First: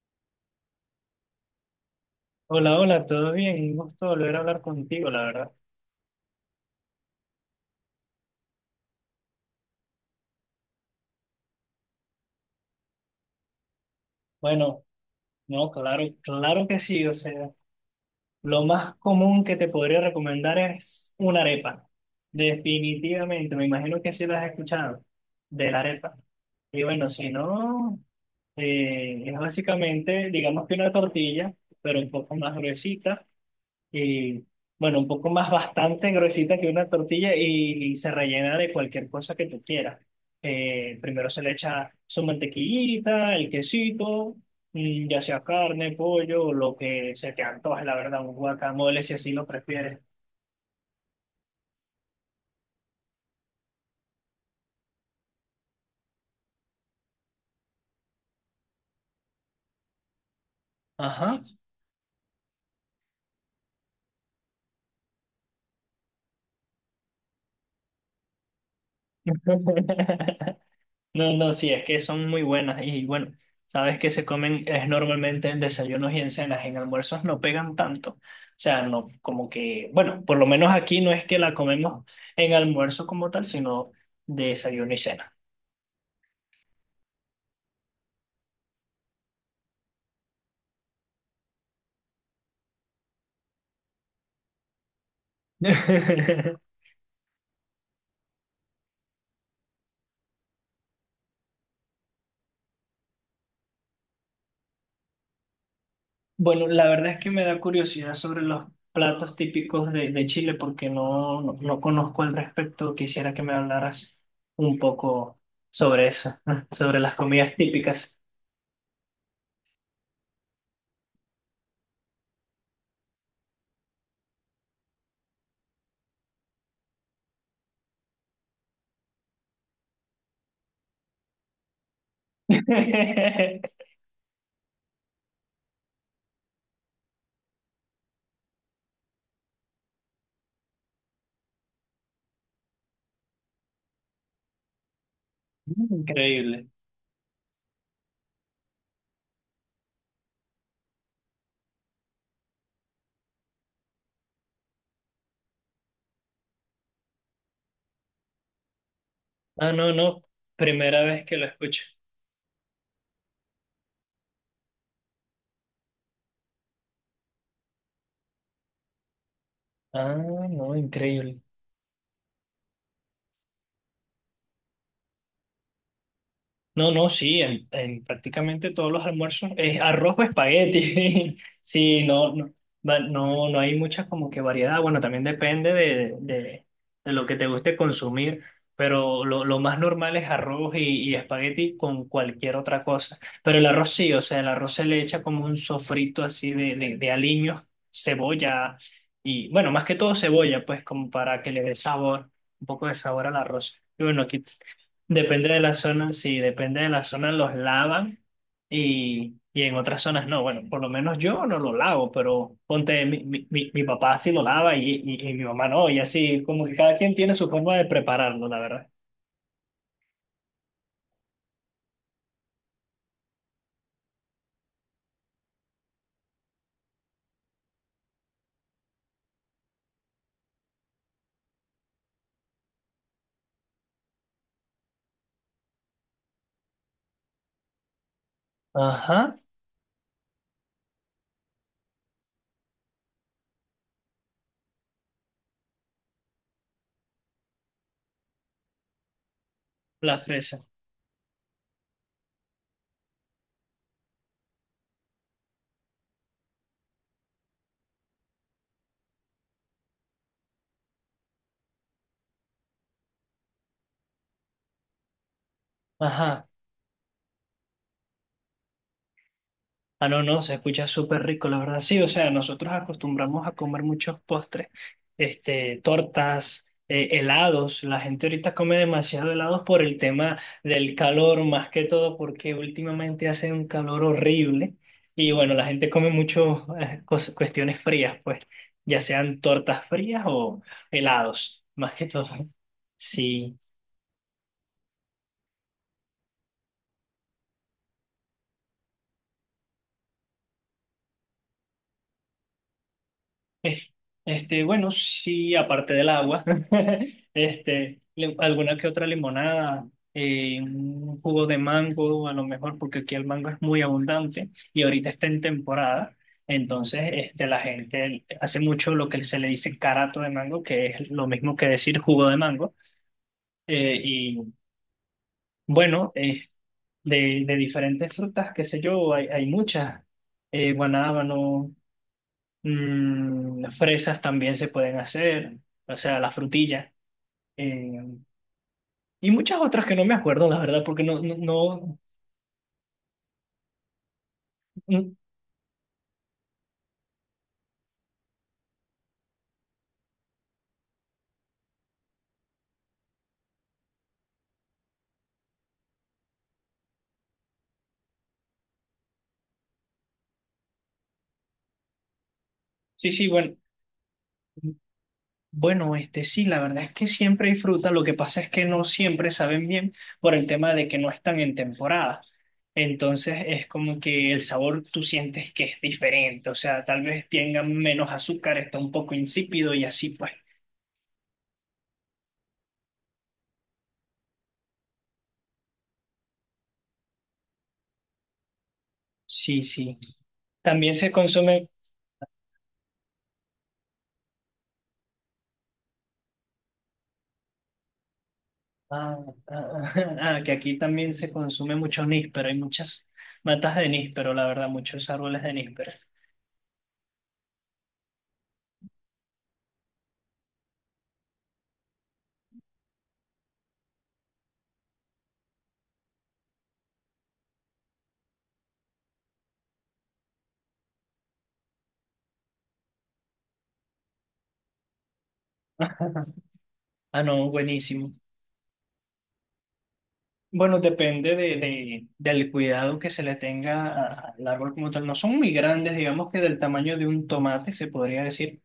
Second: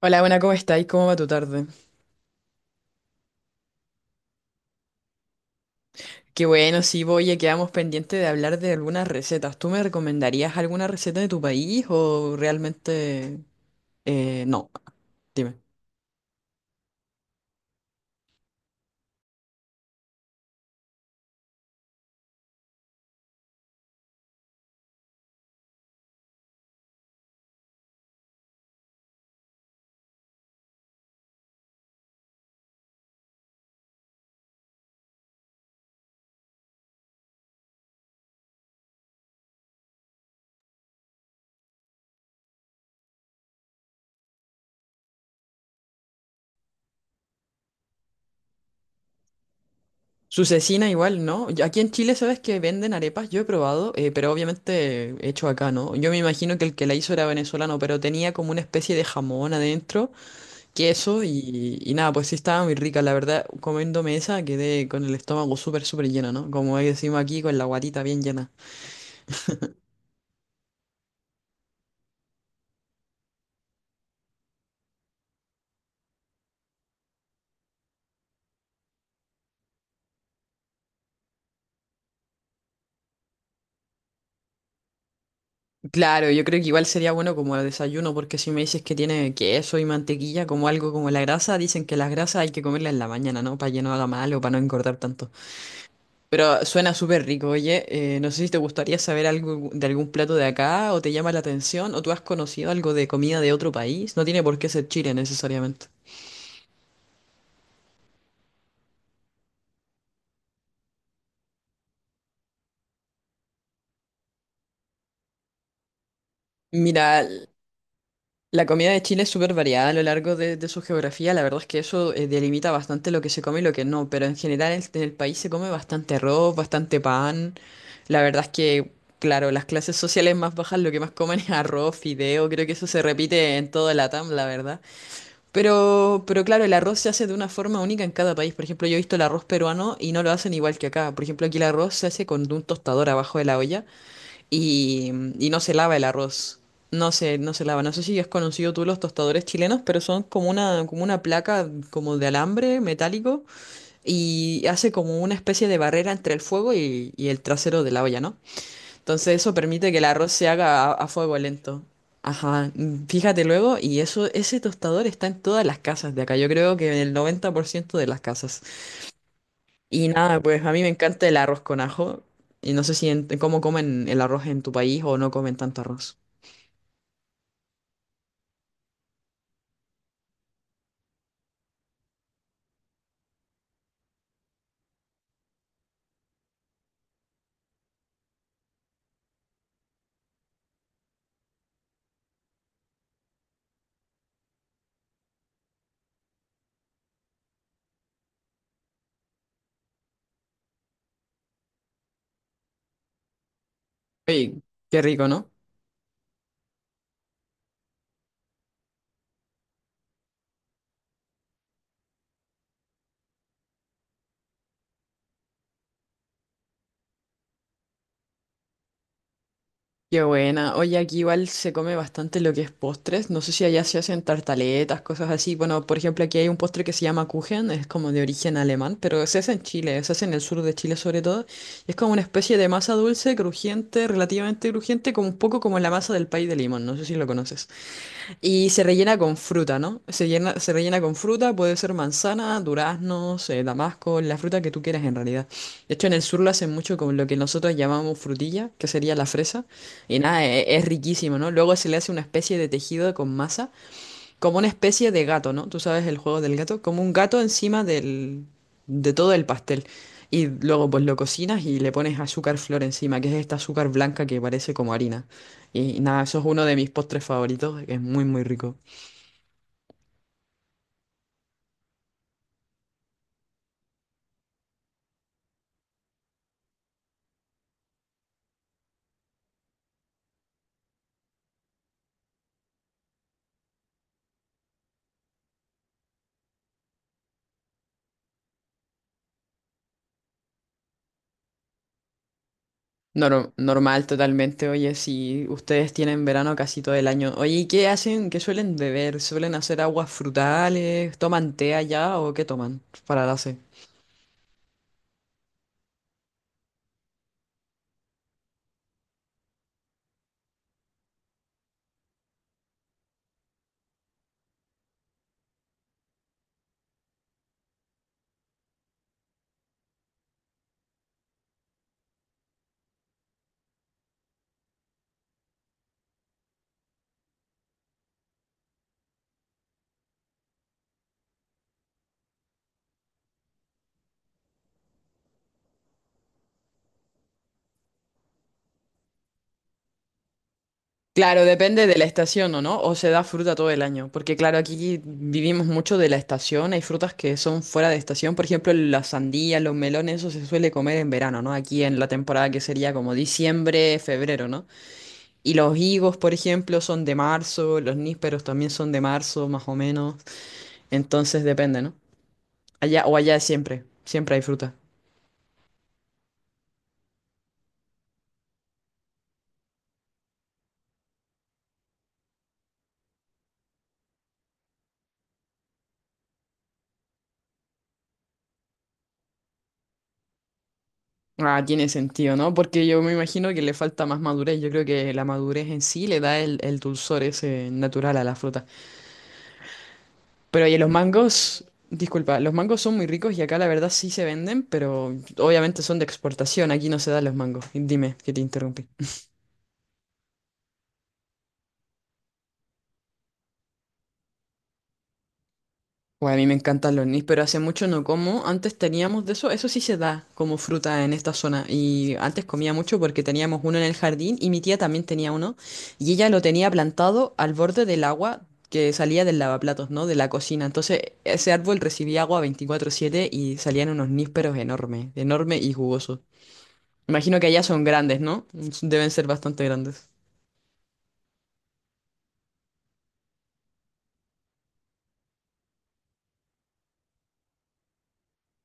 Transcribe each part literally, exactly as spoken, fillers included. Hola, buena, ¿cómo estáis? ¿Cómo va tu tarde? Hola, hola, ¿todo bien? Un gusto volver a hablar contigo, la verdad. Qué bueno, sí, voy, ya quedamos pendientes de hablar de algunas recetas. ¿Tú me recomendarías alguna receta de tu país o realmente eh, no? Bueno, Dime. no, claro, claro que sí, o sea, lo más común que te podría recomendar es una arepa. Definitivamente, me imagino que sí lo has escuchado, de la arepa. Y bueno, si no, eh, es básicamente, digamos que una tortilla, pero un poco más gruesita. Y bueno, un poco más bastante gruesita que una tortilla y, y se rellena de cualquier cosa que tú quieras. Eh, primero se le echa su mantequillita, el quesito, mm, ya sea carne, pollo, o lo que se te antoje, la verdad, un guacamole si así lo prefieres. Su cecina igual, ¿no? Yo- Aquí en Chile, ¿sabes que venden arepas? Yo he probado, eh, pero obviamente hecho acá, ¿no? Yo me imagino que el que la hizo era venezolano, pero tenía como una especie de jamón adentro, queso Ajá. y, y nada, pues sí estaba muy rica. La verdad, comiéndome esa quedé con el estómago súper, súper lleno, ¿no? Como decimos aquí, con la guatita bien llena. No, no, sí, es que son muy buenas y bueno, sabes que se comen es normalmente en desayunos y en cenas, en almuerzos no pegan tanto. O sea, no, como que, bueno, por lo menos aquí no es que la comemos en almuerzo como tal, sino de desayuno y cena. Claro, yo creo que igual sería bueno como desayuno, porque si me dices que tiene queso y mantequilla como algo como la grasa, dicen que las grasas hay que comerlas en la mañana, ¿no? Para que no haga mal o para no engordar tanto. Pero suena súper rico, oye, eh, no sé si te gustaría saber algo de algún plato de acá o te llama la atención o tú has conocido algo de comida de otro país, no tiene por qué ser Chile necesariamente. Bueno, la verdad es que me da curiosidad sobre los platos típicos de, de Chile porque no, no, no conozco al respecto. Quisiera que me hablaras un poco sobre eso, sobre las Mira, comidas típicas. la comida de Chile es súper variada a lo largo de, de su geografía. La verdad es que eso eh, delimita bastante lo que se come y lo que no. Pero en general en en el país se come bastante arroz, bastante pan. La verdad es que, claro, las clases sociales más bajas lo que más comen es arroz, fideo. Creo que eso se repite en toda la Latam, la verdad. Pero, pero claro, el arroz se hace de una forma única en cada país. Por ejemplo, yo he visto el arroz peruano y no lo hacen igual que acá. Por ejemplo, aquí el arroz se hace con un tostador abajo de la olla y, y no se lava el arroz. Increíble. No se, no se lava. No sé si has conocido tú los tostadores chilenos, pero son como una, como una placa como de alambre metálico y hace como una especie de barrera entre el fuego y, y el trasero de la olla, ¿no? Entonces eso Ah, permite no, que el no. arroz se haga a, Primera a vez que fuego lo lento. escucho. Ajá, mm, fíjate luego, y eso, ese tostador está en todas las casas de acá. Yo creo que en el noventa por ciento de las casas. Y Ah, nada, pues a no, mí me encanta el increíble. arroz con ajo. Y no sé si en- cómo comen el arroz en tu país o no comen tanto arroz. No, no, sí, en, en prácticamente todos los almuerzos es arroz o espagueti. Sí, no, no, va- no, no hay mucha como que variedad. Bueno, también depende de, de, de lo que te guste consumir, pero lo, lo más normal es arroz y, y espagueti con cualquier otra cosa. Pero el arroz sí, o sea, el arroz se le echa como un sofrito así de, de, de aliños, cebolla y, bueno, más que todo cebolla, pues como para que le dé sabor, un poco de sabor al arroz. Y bueno, aquí Oye, qué rico, depende ¿no? de la zona, sí, depende de la zona los lavan y, y en otras zonas no. Bueno, por lo menos yo no lo lavo, pero ponte, mi, mi, mi- mi papá sí lo lava y, y, y mi mamá no, y así como que cada quien tiene su forma de prepararlo, la verdad. Qué buena. Oye, aquí igual se come bastante lo que es postres. No sé si allá se hacen tartaletas, cosas así. Bueno, por ejemplo, aquí hay un postre que se llama Kuchen, es como de origen alemán, pero se hace en Chile, se hace en el sur de Chile sobre todo. Y es como una especie de masa dulce, crujiente, relativamente crujiente, como un poco como la masa del pay de limón. No sé si lo conoces. Y se rellena con Ajá, fruta, ¿no? Se llena- se rellena con fruta, puede ser manzana, duraznos, eh, damasco, la fruta que tú quieras en realidad. De hecho, en el sur lo hacen mucho con lo que nosotros llamamos frutilla, que sería la fresa. Y la nada, fresa. e- es, riquísimo, ¿no? Luego se le hace una especie de tejido con masa como una especie de gato, ¿no? Tú sabes el juego del gato, como un gato encima del, de todo el pastel. Y luego pues lo cocinas y le pones azúcar flor encima, que es esta azúcar blanca que parece como harina. Y nada, eso es Ajá. uno de mis postres favoritos, que es muy muy rico. Ah, no, no, se escucha súper rico, la verdad. Sí, o sea, nosotros acostumbramos a comer muchos postres, este, tortas, eh, helados. La gente ahorita come demasiado helados por el tema del calor, más que todo porque últimamente hace un calor horrible. Y bueno, la gente come mucho, eh, cos- cuestiones frías, pues, ya sean tortas frías o helados, más que todo. Nor- Sí. normal totalmente, oye, si ustedes tienen verano casi todo el año. Oye, ¿y qué hacen? ¿Qué suelen beber? ¿Suelen hacer aguas frutales? ¿Toman té allá o qué toman para la sed? Es- Este, bueno, sí, aparte del agua, este, le- alguna que otra limonada, eh, un jugo de mango, a lo mejor, porque aquí el mango es muy abundante y ahorita está en temporada. Entonces, este, la gente hace mucho lo que se le dice carato de mango, que es lo mismo que decir jugo de mango. Eh, y bueno, eh, de, de diferentes frutas, qué sé yo, hay, hay muchas. Eh, guanábano, mm, las fresas también se pueden hacer, o sea, la frutilla. eh, y muchas otras que no me acuerdo, la verdad, porque no, no, Claro, depende de no- la estación o no, o se da fruta todo el año, porque claro, aquí mm, vivimos mucho de la estación, hay frutas que son fuera de estación, por ejemplo, las sandías, los melones, eso se suele comer en verano, ¿no? Aquí en la temporada que sería como diciembre, febrero, ¿no? Y los higos, por ejemplo, son de marzo, los nísperos también son de marzo, más o menos, entonces depende, ¿no? Allá sí, o sí, allá bueno, siempre, siempre hay fruta. bueno, este sí, la verdad es que siempre hay fruta, lo que pasa es que no siempre saben bien por el tema de que no están en temporada. Entonces es como que el sabor tú sientes que es diferente, o sea, tal vez tengan menos azúcar, está un poco insípido y así pues. Ah, tiene sentido, ¿no? Porque yo me imagino que le falta más madurez. Yo creo que la madurez en sí le da el, el dulzor ese natural a la fruta. Sí, sí. Pero oye, los También se mangos, consumen. disculpa, los mangos son muy ricos y acá la verdad sí se venden, pero obviamente son de exportación, aquí no se dan los mangos. Dime, que te interrumpí. Ah, ah, ah, ah, que aquí también se consume mucho níspero, hay muchas matas de níspero, la verdad, muchos árboles de níspero. Bueno, a mí me encantan los nis, pero hace mucho no como. Antes teníamos de eso, eso sí se da como fruta en esta zona. Y antes comía mucho porque teníamos uno en el jardín y mi tía también tenía uno. Y ella lo tenía plantado al borde del agua que salía del lavaplatos, ¿no? De la cocina. Entonces ese árbol recibía agua veinticuatro siete y salían unos nísperos enormes, enormes y jugosos. Ah, Imagino que no, allá son buenísimo. grandes, ¿no? Deben ser bastante grandes. Bueno, depende de, de- del cuidado que se le tenga a- al árbol como tal. No son muy grandes, digamos que del tamaño de un tomate, se podría decir,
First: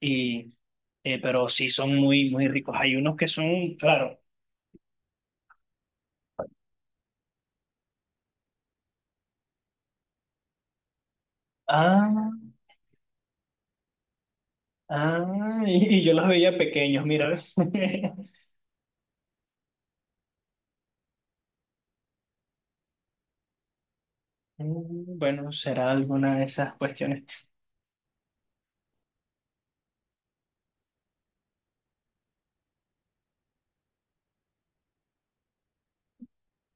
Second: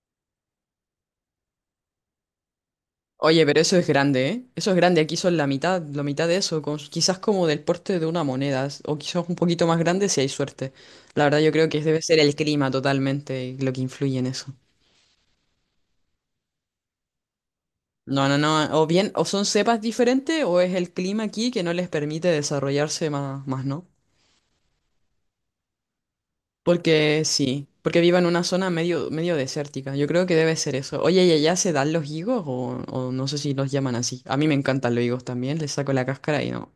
y, eh, pero sí son muy, muy ricos. Hay unos que Oye, pero son, eso es claro. grande, ¿eh? Eso es grande. Aquí son la mitad, la mitad de eso, con- quizás como del porte de una moneda, s- o quizás un poquito más grande si hay suerte. La verdad, yo creo que debe ser Ah, el clima totalmente lo que influye en eso. ah, y, y yo los veía pequeños, mira. No, no, no. O bien, o son cepas diferentes, o es el clima aquí que no les permite desarrollarse más, más, ¿no? Mm, bueno, será alguna de esas Porque cuestiones. sí, porque vivo en una zona medio, medio desértica. Yo creo que debe ser eso. Oye, ¿y allá se dan los higos o, o no sé si los llaman así? A mí me encantan los higos también, les saco la cáscara y no.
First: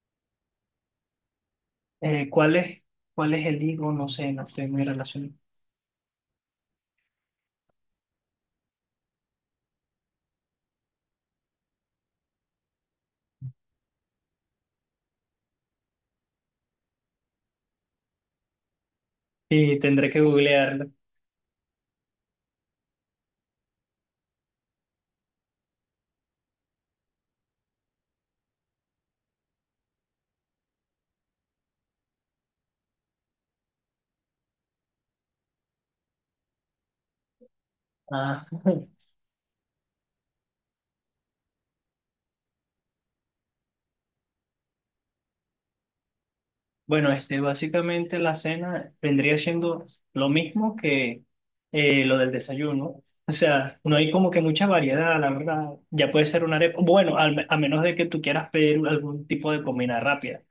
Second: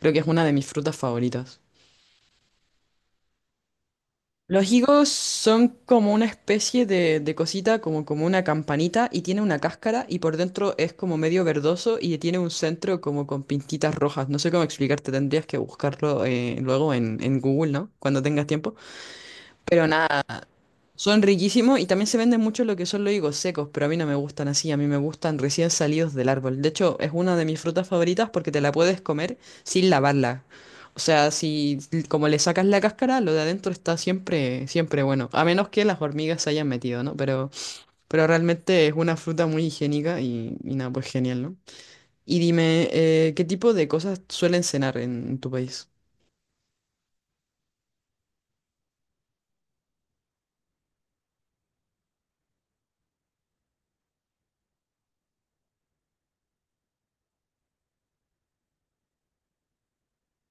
Creo que es una de mis frutas favoritas. Eh, ¿cuál es, cuál es el higo? No sé, no estoy Los muy higos relacionado. son como una especie de, de cosita, como, como una campanita, y tiene una cáscara, y por dentro es como medio verdoso y tiene un centro como con pintitas rojas. No sé cómo explicarte, tendrías que buscarlo eh, luego en, en Google, ¿no? Cuando tengas tiempo. Sí, Pero tendré que nada, googlearlo. son riquísimos y también se venden mucho lo que son los higos secos, pero a mí no me gustan así, a mí me gustan recién salidos del árbol. De hecho, es una de mis frutas favoritas porque te la puedes comer sin lavarla. O sea, si como le sacas la cáscara, lo de adentro está siempre, siempre bueno. A menos que las hormigas se hayan metido, ¿no? Pero, pero Ah, realmente es una fruta muy higiénica y, y nada, pues genial, ¿no? Y dime, eh, ¿qué tipo de cosas suelen cenar en tu país? bueno, este, básicamente la cena vendría siendo lo mismo que eh, lo del desayuno. O sea, no hay como que mucha variedad, la verdad. Ya puede ser una arepa. Bueno, al me- a menos de que tú quieras pedir algún tipo de comida rápida.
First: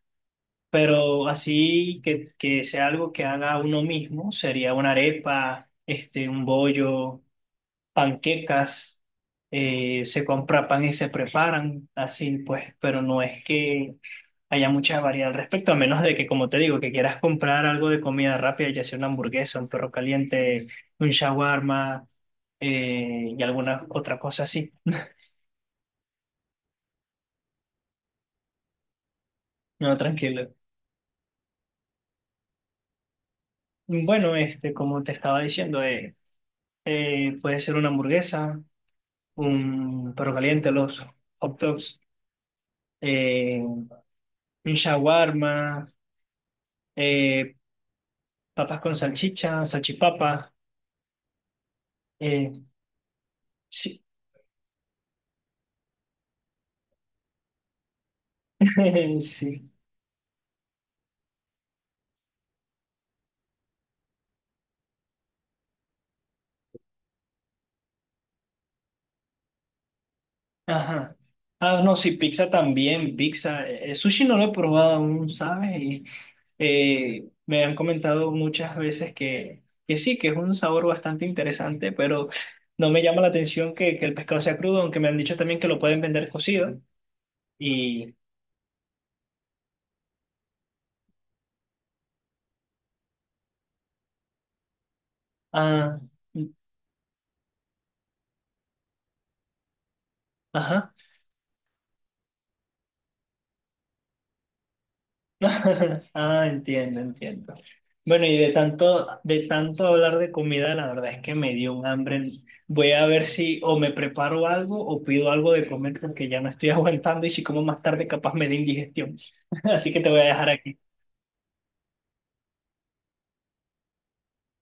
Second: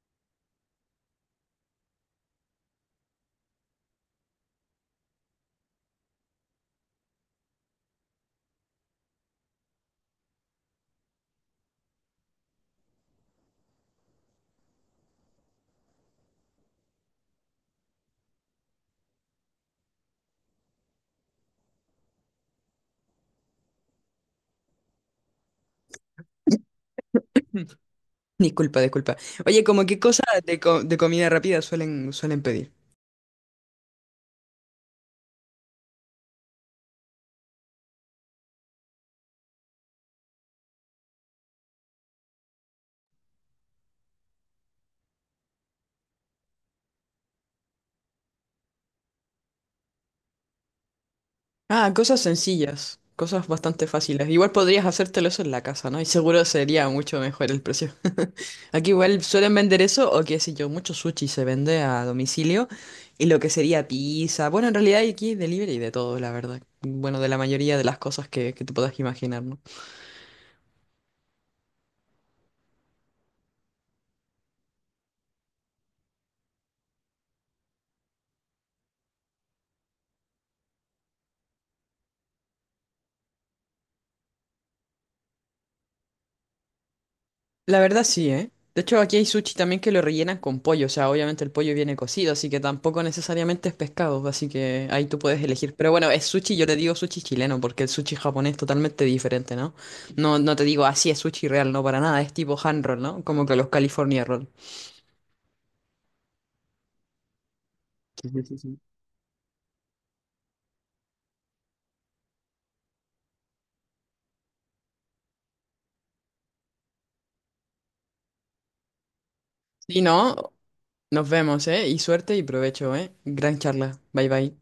Pero así que, que sea algo que haga uno mismo, sería una arepa, este, un bollo. Panquecas, eh, se compra pan y se preparan así, pues, pero no es que haya mucha variedad al respecto, a menos de que, como te digo, que quieras comprar algo de comida rápida, ya sea una hamburguesa, un perro caliente, un shawarma, eh, y alguna otra cosa así. Disculpa, disculpa. Oye, ¿como No, qué cosas tranquilo. de, co- de comida rápida suelen, suelen pedir? Bueno, este, como te estaba diciendo, eh, eh, puede ser una hamburguesa, un perro caliente, los hot dogs, eh, un shawarma, eh, papas con salchicha, salchipapa. Ah, cosas eh, sencillas, cosas bastante sí. fáciles. Igual podrías hacértelo eso en la casa, ¿no? Y seguro sería mucho mejor el precio. Aquí igual suelen Sí. vender eso, o qué sé yo, mucho sushi se vende a domicilio. Y lo que sería pizza. Bueno, en realidad hay aquí delivery de todo, la verdad. Bueno, de la mayoría de las cosas que, que te puedas imaginar, ¿no? Ajá. Ah, no, sí, pizza también, pizza. Eh, sushi no lo he probado aún, ¿sabes? Y, eh, me han comentado muchas veces que, que sí, que es un sabor bastante interesante, pero no me llama la atención que, que el pescado sea crudo, aunque me han dicho también que lo pueden vender cocido. La verdad Y, sí, ¿eh? De hecho, aquí hay sushi también que lo rellenan con pollo, o sea, obviamente el pollo viene cocido, así que tampoco necesariamente es pescado, así que ahí tú puedes elegir. Pero ah, bueno, es sushi, yo le digo sushi chileno, porque el sushi japonés es totalmente diferente, ¿no? No, no te digo ajá. así es sushi real, no para nada, es tipo hand roll, ¿no? Como que los California roll. Ah, entiendo, entiendo. Bueno, Sí, y sí, de sí, sí. tanto, de tanto hablar de comida, la verdad es que me dio un hambre. Voy a ver si o me preparo algo o pido algo de comer porque ya no estoy aguantando y si como más tarde capaz me da indigestión. Así que Y te voy a dejar no, aquí. nos vemos, ¿eh? Y suerte y provecho, ¿eh? Gran charla. Bye bye.